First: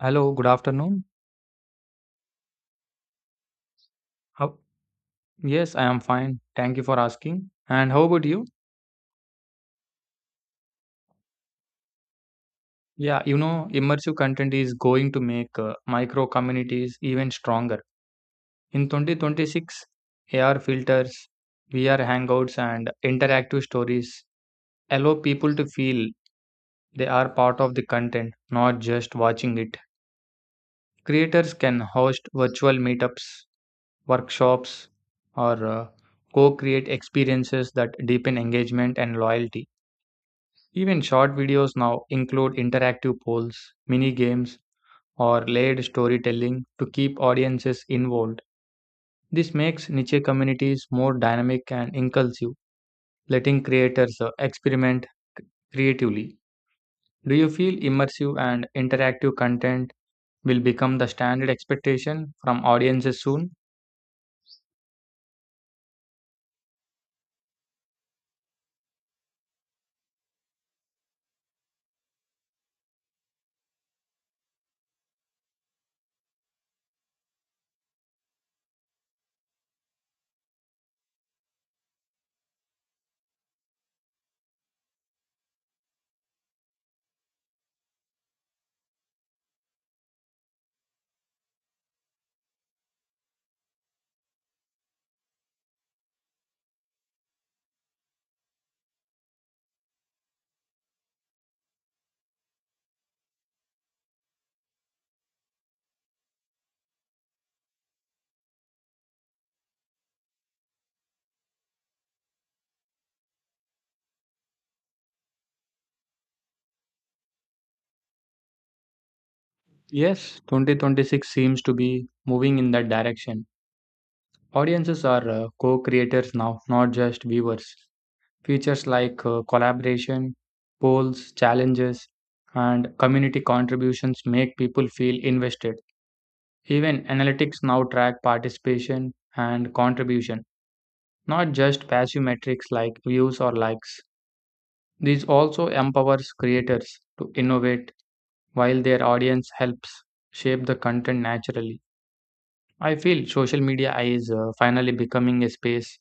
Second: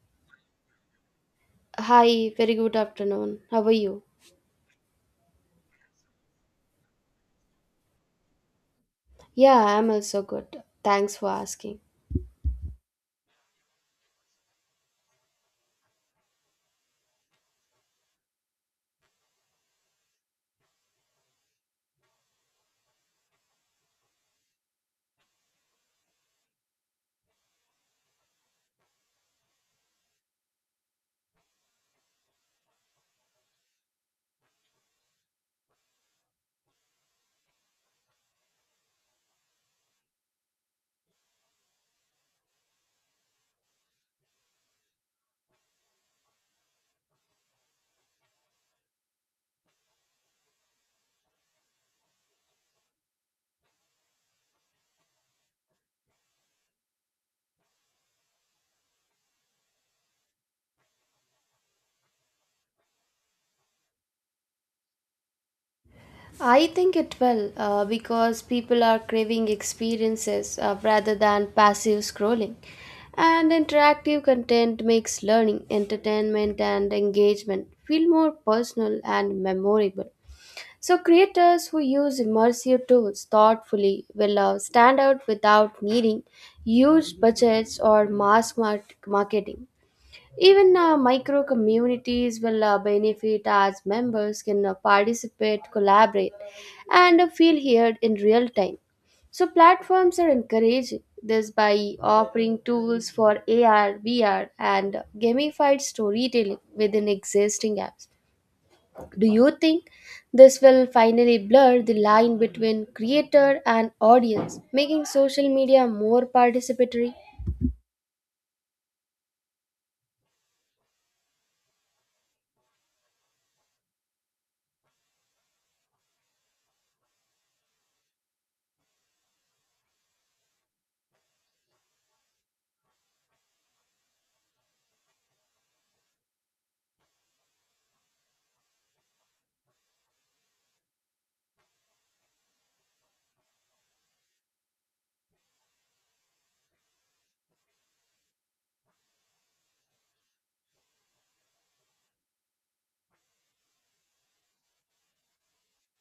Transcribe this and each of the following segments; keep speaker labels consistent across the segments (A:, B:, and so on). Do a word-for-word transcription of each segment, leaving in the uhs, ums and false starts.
A: Hello, good afternoon.
B: Hi, very good afternoon. How are you?
A: How, yes, I am fine. Thank you for asking. And how about you?
B: Yeah, I'm also good. Thanks for asking.
A: Yeah, you know, immersive content is going to make uh, micro communities even stronger. In twenty twenty-six, A R filters, V R hangouts, and interactive stories allow people to feel they are part of the content, not just watching it. Creators can host virtual meetups, workshops, or uh, co create experiences that deepen engagement and loyalty. Even short videos now include interactive polls, mini games, or layered storytelling to keep audiences involved. This makes niche communities more dynamic and inclusive, letting creators uh, experiment creatively. Do you feel immersive and interactive content will become the standard expectation from audiences soon?
B: I think it will, uh, because people are craving experiences, uh, rather than passive scrolling. And interactive content makes learning, entertainment, and engagement feel more personal and memorable. So, creators who use immersive tools thoughtfully will, uh, stand out without needing huge budgets or mass mar- marketing. Even uh, micro communities will, uh, benefit as members can, uh, participate, collaborate, and, uh, feel heard in real time. So, platforms are encouraging this by offering tools for A R, V R, and gamified storytelling within existing apps. Do you think this will finally blur the line between creator and audience, making social media more participatory?
A: Yes, twenty twenty-six seems to be moving in that direction. Audiences are uh, co creators now, not just viewers. Features like uh, collaboration, polls, challenges, and community contributions make people feel invested. Even analytics now track participation and contribution, not just passive metrics like views or likes. This also empowers creators to innovate while their audience helps shape the content naturally. I feel social media is uh, finally becoming a space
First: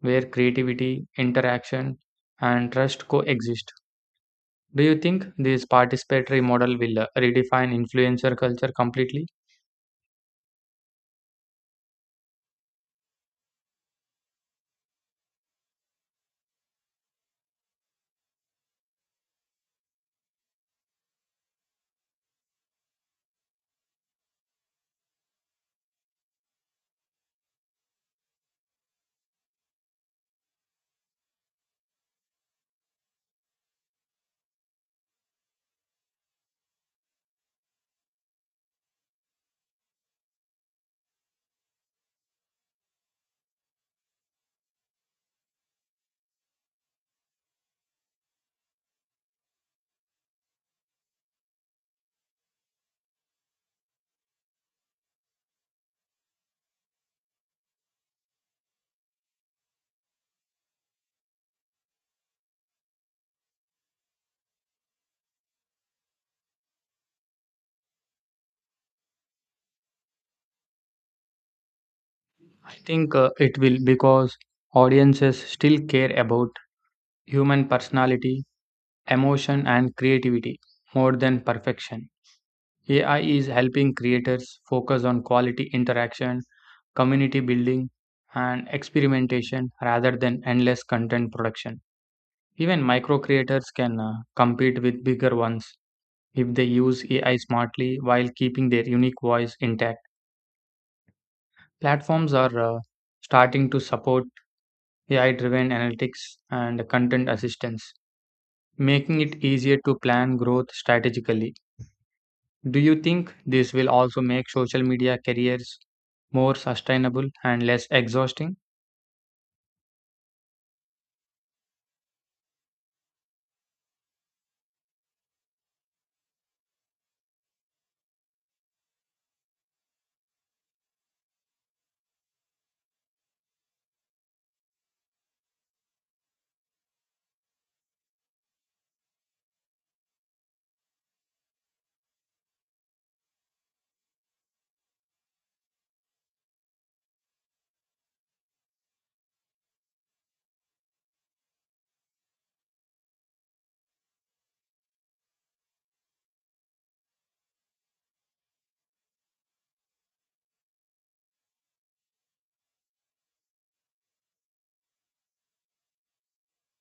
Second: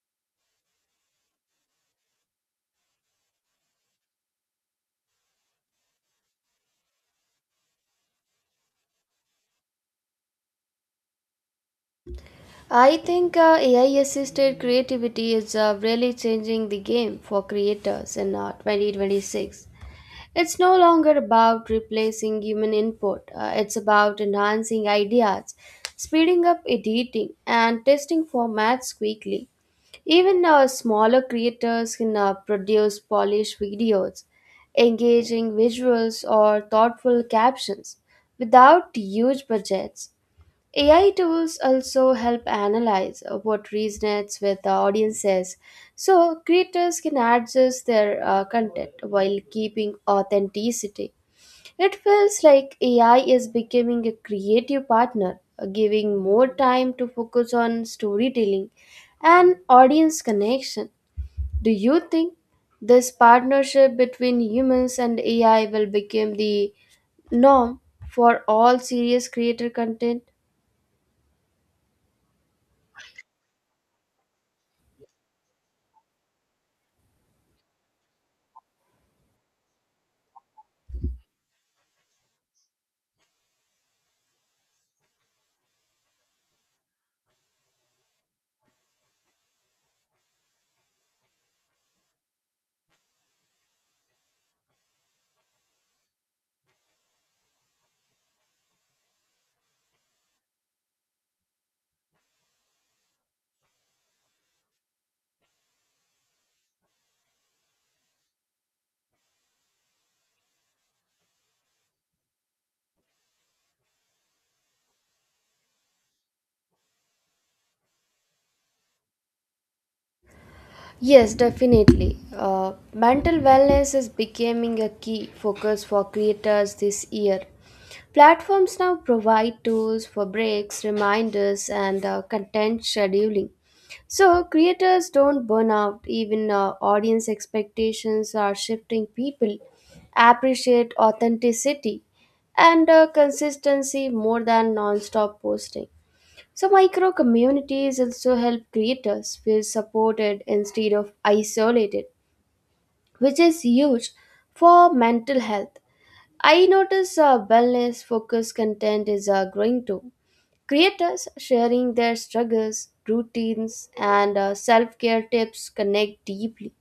A: where creativity, interaction, and trust coexist. Do you think this participatory model will uh, redefine influencer culture completely?
B: I think, uh, A I assisted creativity is, uh, really changing the game for creators in, uh, twenty twenty-six. It's no longer about replacing human input. Uh, it's about enhancing ideas, speeding up editing, and testing formats quickly. Even uh, smaller creators can, uh, produce polished videos, engaging visuals, or thoughtful captions without huge budgets. A I tools also help analyze uh, what resonates with the audiences, so creators can adjust their uh, content while keeping authenticity. It feels like A I is becoming a creative partner, uh, giving more time to focus on storytelling and audience connection. Do you think this partnership between humans and A I will become the norm for all serious creator content?
A: I think uh, it will because audiences still care about human personality, emotion, and creativity more than perfection. A I is helping creators focus on quality interaction, community building, and experimentation rather than endless content production. Even micro creators can uh, compete with bigger ones if they use A I smartly while keeping their unique voice intact. Platforms are uh, starting to support A I driven analytics and content assistance, making it easier to plan growth strategically. Do you think this will also make social media careers more sustainable and less exhausting?
B: Yes, definitely. Uh, mental wellness is becoming a key focus for creators this year. Platforms now provide tools for breaks, reminders, and, uh, content scheduling. So creators don't burn out. Even uh, audience expectations are shifting. People appreciate authenticity and, uh, consistency more than non stop posting. So, micro communities also help creators feel supported instead of isolated, which is huge for mental health. I notice uh, wellness focused content is uh, growing too. Creators sharing their struggles, routines, and, uh, self care tips connect deeply.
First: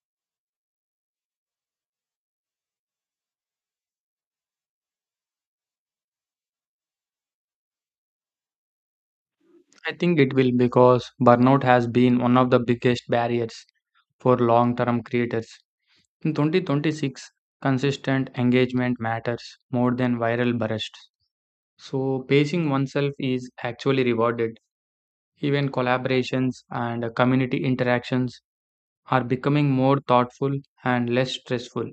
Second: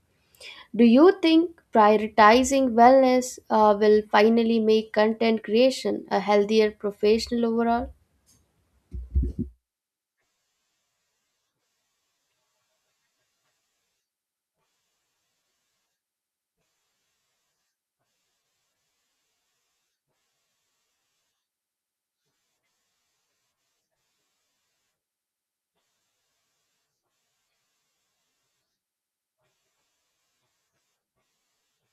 B: Do you think prioritizing wellness, uh, will finally make content creation a healthier professional overall?
A: I think it will because burnout has been one of the biggest barriers for long term creators. In twenty twenty-six, consistent engagement matters more than viral bursts. So, pacing oneself is actually rewarded. Even collaborations and community interactions are becoming more thoughtful and less stressful.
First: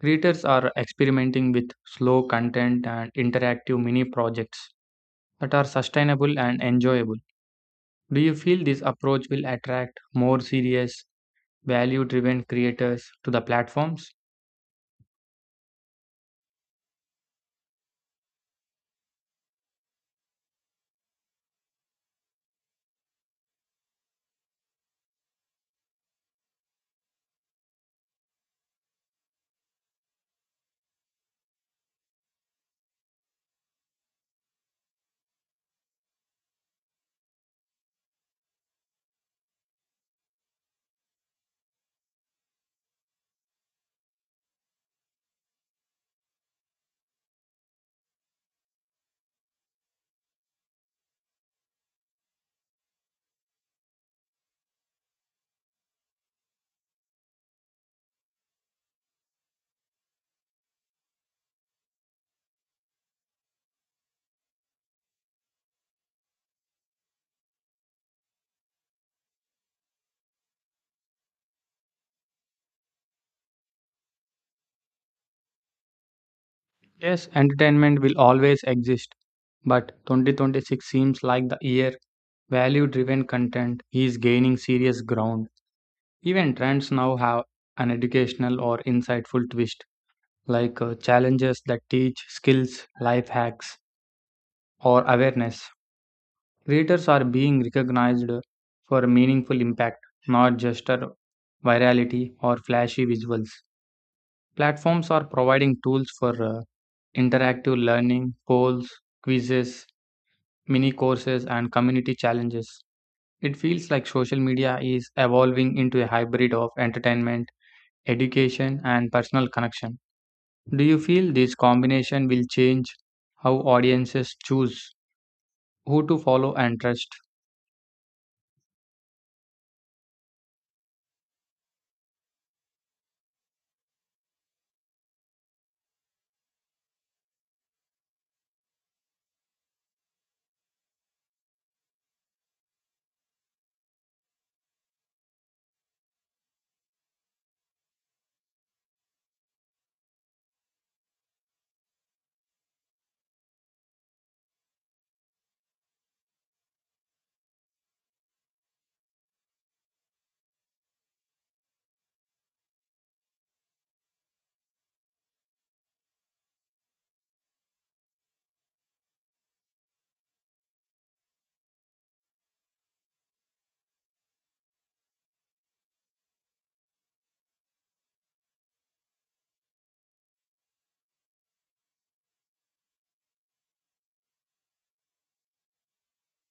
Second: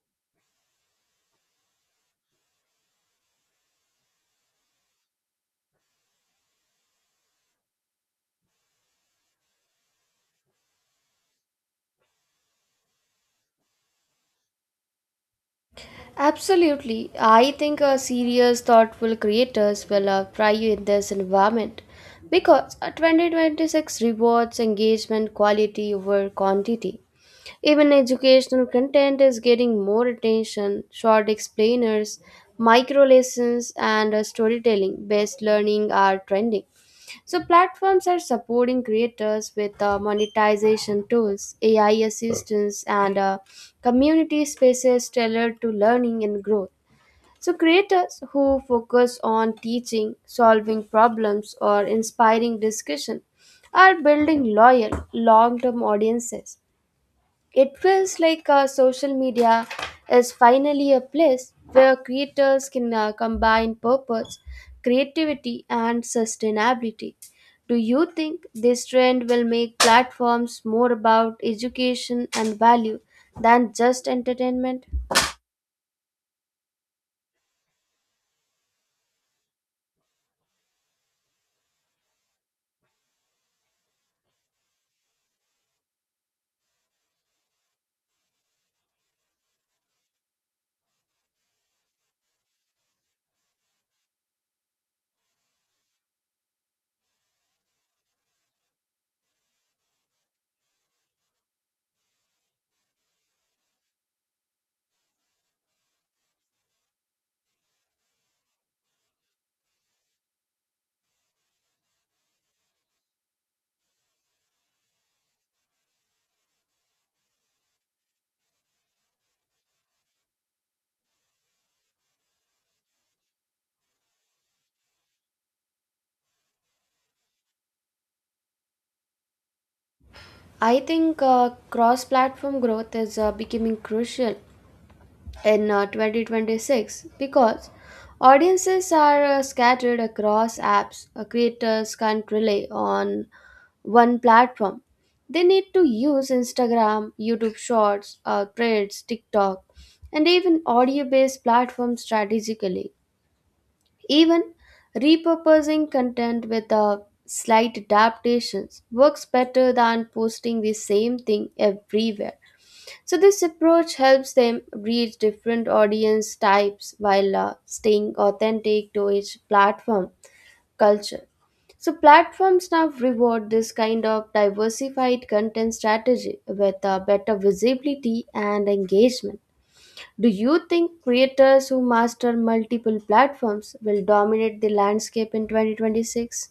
A: Creators are experimenting with slow content and interactive mini projects that are sustainable and enjoyable. Do you feel this approach will attract more serious, value driven creators to the platforms?
B: Absolutely. I think a serious, thoughtful creators will, uh, thrive in this environment because, uh, twenty twenty-six rewards engagement quality over quantity. Even educational content is getting more attention. Short explainers, micro lessons, and, uh, storytelling based learning are trending. So platforms are supporting creators with, uh, monetization tools, A I assistance, and, uh, community spaces tailored to learning and growth. So creators who focus on teaching, solving problems, or inspiring discussion are building loyal, long-term audiences. It feels like uh, social media is finally a place where creators can, uh, combine purpose, creativity, and sustainability. Do you think this trend will make platforms more about education and value than just entertainment?
A: Yes, entertainment will always exist, but twenty twenty-six seems like the year value driven content is gaining serious ground. Even trends now have an educational or insightful twist, like uh, challenges that teach skills, life hacks, or awareness. Creators are being recognized for meaningful impact, not just uh, virality or flashy visuals. Platforms are providing tools for uh, interactive learning, polls, quizzes, mini courses, and community challenges. It feels like social media is evolving into a hybrid of entertainment education, and personal connection. Do you feel this combination will change how audiences choose who to follow and trust?
B: I think, uh, cross platform growth is, uh, becoming crucial in, uh, twenty twenty-six because audiences are, uh, scattered across apps. Uh, creators can't rely on one platform. They need to use Instagram, YouTube Shorts, uh, Threads, TikTok, and even audio based platforms strategically. Even repurposing content with, uh, slight adaptations works better than posting the same thing everywhere. So this approach helps them reach different audience types while, uh, staying authentic to each platform culture. So platforms now reward this kind of diversified content strategy with, uh, better visibility and engagement. Do you think creators who master multiple platforms will dominate the landscape in twenty twenty-six?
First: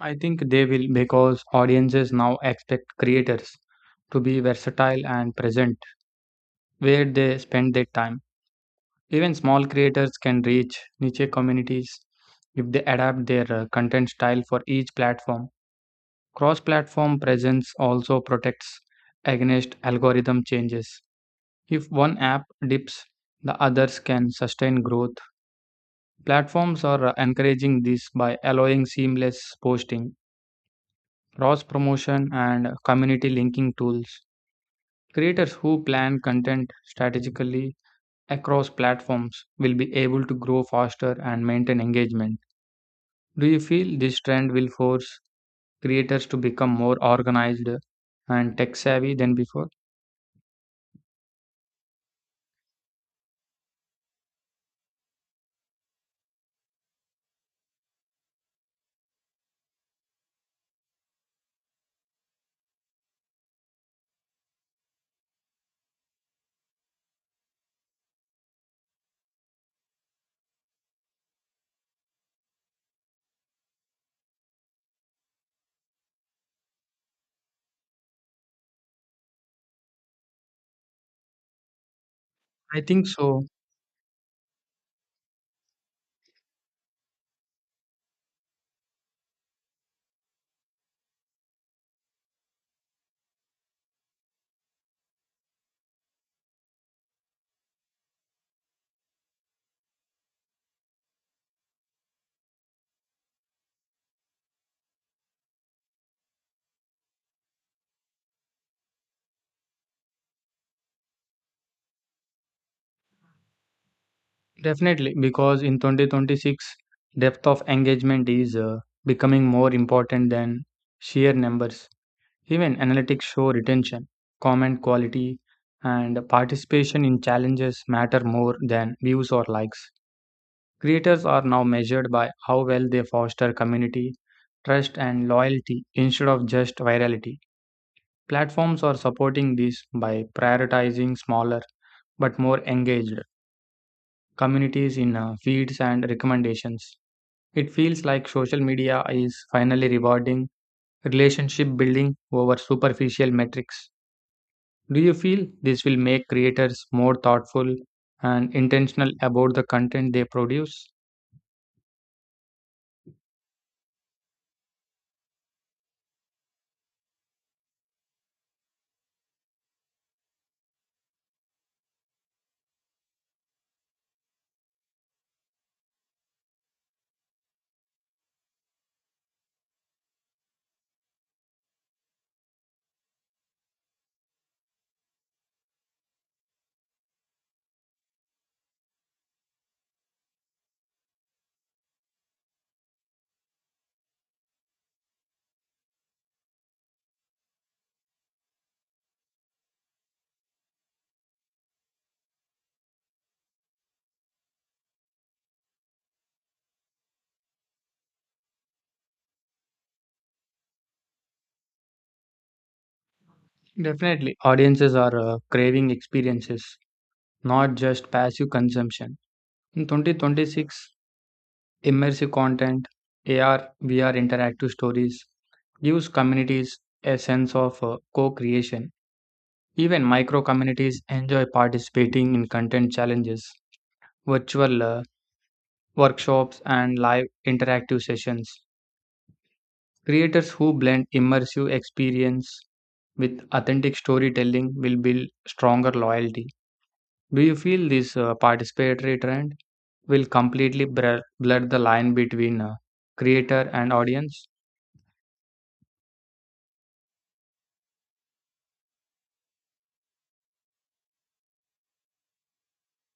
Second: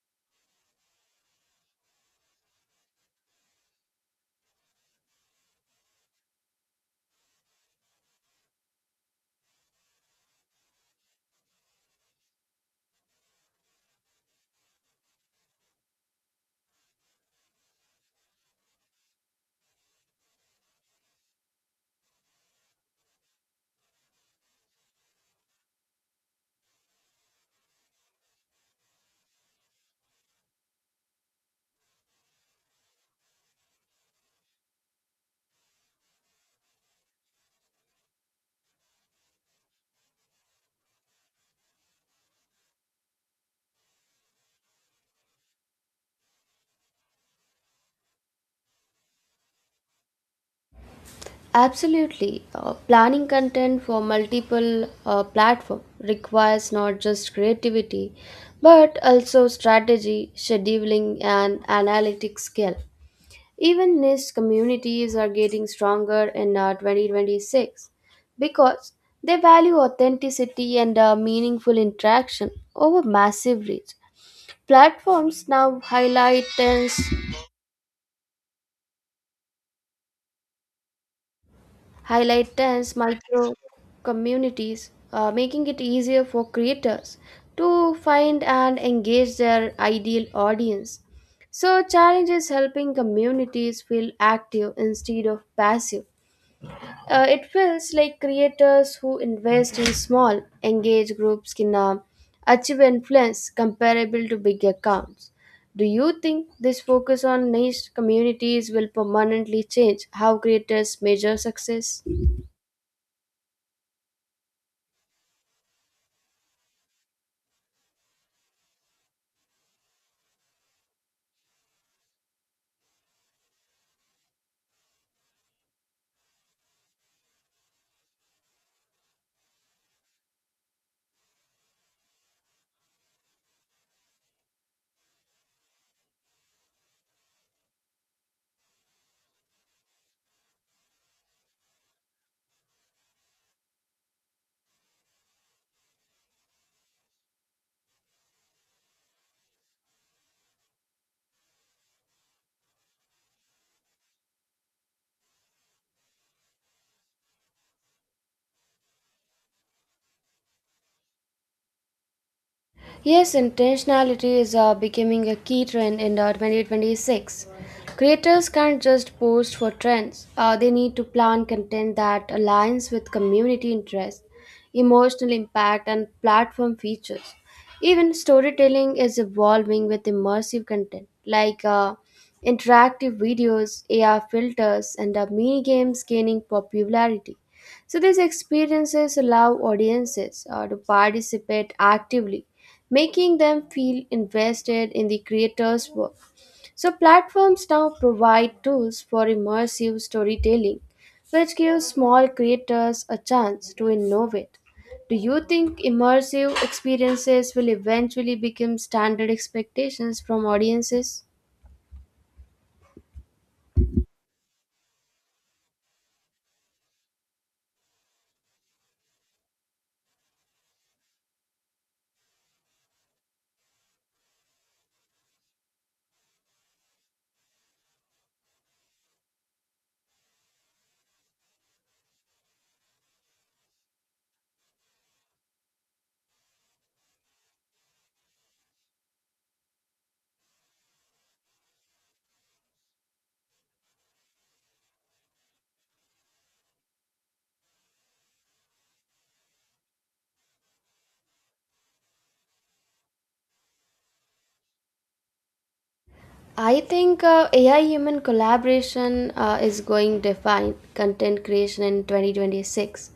A: I think they will because audiences now expect creators to be versatile and present where they spend their time. Even small creators can reach niche communities if they adapt their uh, content style for each platform. Cross platform presence also protects against algorithm changes. If one app dips, the others can sustain growth. Platforms are encouraging this by allowing seamless posting, cross promotion, and community linking tools. Creators who plan content strategically across platforms will be able to grow faster and maintain engagement. Do you feel this trend will force creators to become more organized and tech savvy than before?
B: Absolutely. Uh, planning content for multiple uh, platform requires not just creativity but also strategy, scheduling and analytic skill. Even niche communities are getting stronger in, uh, twenty twenty-six because they value authenticity and, uh, meaningful interaction over massive reach. Platforms now highlight trends highlight
A: I
B: as
A: think so.
B: micro communities, uh, making it easier for creators to find and engage their ideal audience. So, challenge is helping communities feel active instead of passive. Uh, it feels like creators who invest in small, engaged groups can, uh, achieve influence comparable to big accounts. Do you think this focus on niche communities will permanently change how creators measure success?
A: Definitely, because in twenty twenty-six, depth of engagement is uh, becoming more important than sheer numbers. Even analytics show retention, comment quality, and participation in challenges matter more than views or likes. Creators are now measured by how well they foster community, trust, and loyalty instead of just virality. Platforms are supporting this by prioritizing smaller but more engaged communities in uh, feeds and recommendations. It feels like social media is finally rewarding relationship building over superficial metrics. Do you feel this will make creators more thoughtful and intentional about the content they produce?
B: Yes, intentionality is, uh, becoming a key trend in, uh, twenty twenty-six. Creators can't just post for trends. Uh, they need to plan content that aligns with community interest, emotional impact, and platform features. Even storytelling is evolving with immersive content like, uh, interactive videos, A R filters, and, uh, mini games gaining popularity. So, these experiences allow audiences, uh, to participate actively, making them feel invested in the creator's work. So, platforms now provide tools for immersive storytelling, which gives small creators a chance to innovate. Do you think immersive experiences will eventually become standard expectations from audiences?
A: Definitely, audiences are uh, craving experiences, not just passive consumption. In twenty twenty-six, immersive content, A R, V R interactive stories gives communities a sense of uh, co creation. Even micro communities enjoy participating in content challenges, virtual uh, workshops, and live interactive sessions. Creators who blend immersive experience with authentic storytelling will build stronger loyalty. Do you feel this uh, participatory trend will completely blur, blur the line between uh, creator and audience?
B: I think, uh, A I human collaboration, uh, is going to define content creation in twenty twenty-six.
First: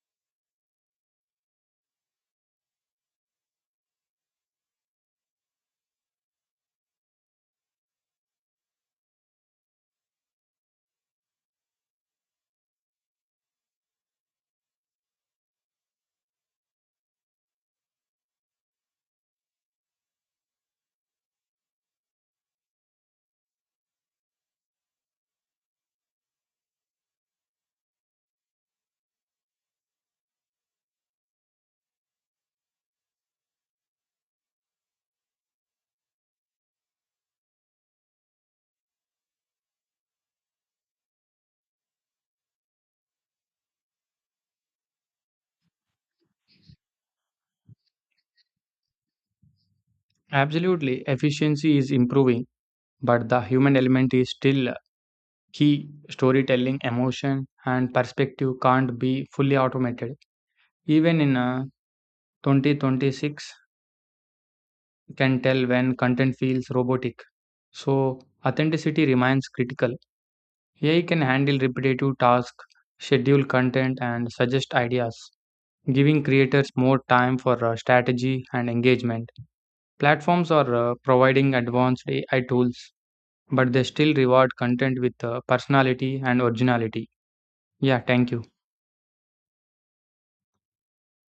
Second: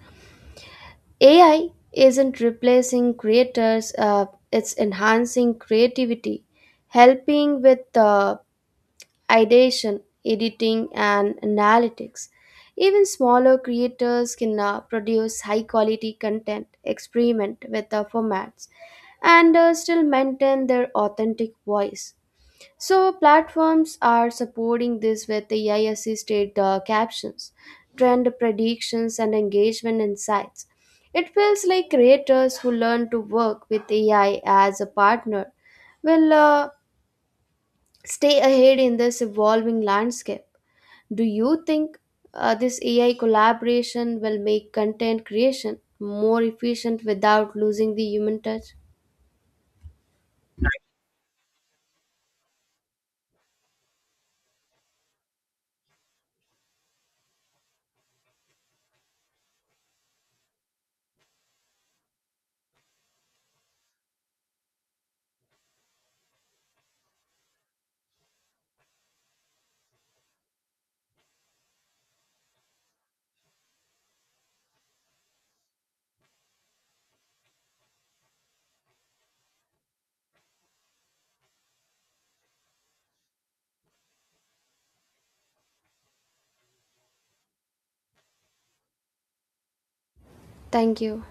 B: A I isn't replacing creators. Uh, it's enhancing creativity, helping with, uh, ideation, editing, and analytics. Even smaller creators can, uh, produce high quality content, experiment with the formats, and, uh, still maintain their authentic voice. So, platforms are supporting this with A I assisted, uh, captions, trend predictions, and engagement insights. It feels like creators who learn to work with A I as a partner will, uh, stay ahead in this evolving landscape. Do you think, uh, this A I collaboration will make content creation more efficient without losing the human touch?
A: Absolutely, efficiency is improving, but the human element is still uh, key storytelling, emotion, and perspective can't be fully automated. Even in a twenty twenty-six can tell when content feels robotic. So, authenticity remains critical. A I can handle repetitive tasks, schedule content, and suggest ideas, giving creators more time for uh, strategy and engagement. Platforms are uh, providing advanced A I tools, but they still reward content with uh, personality and originality. Yeah, thank you.
B: Thank you.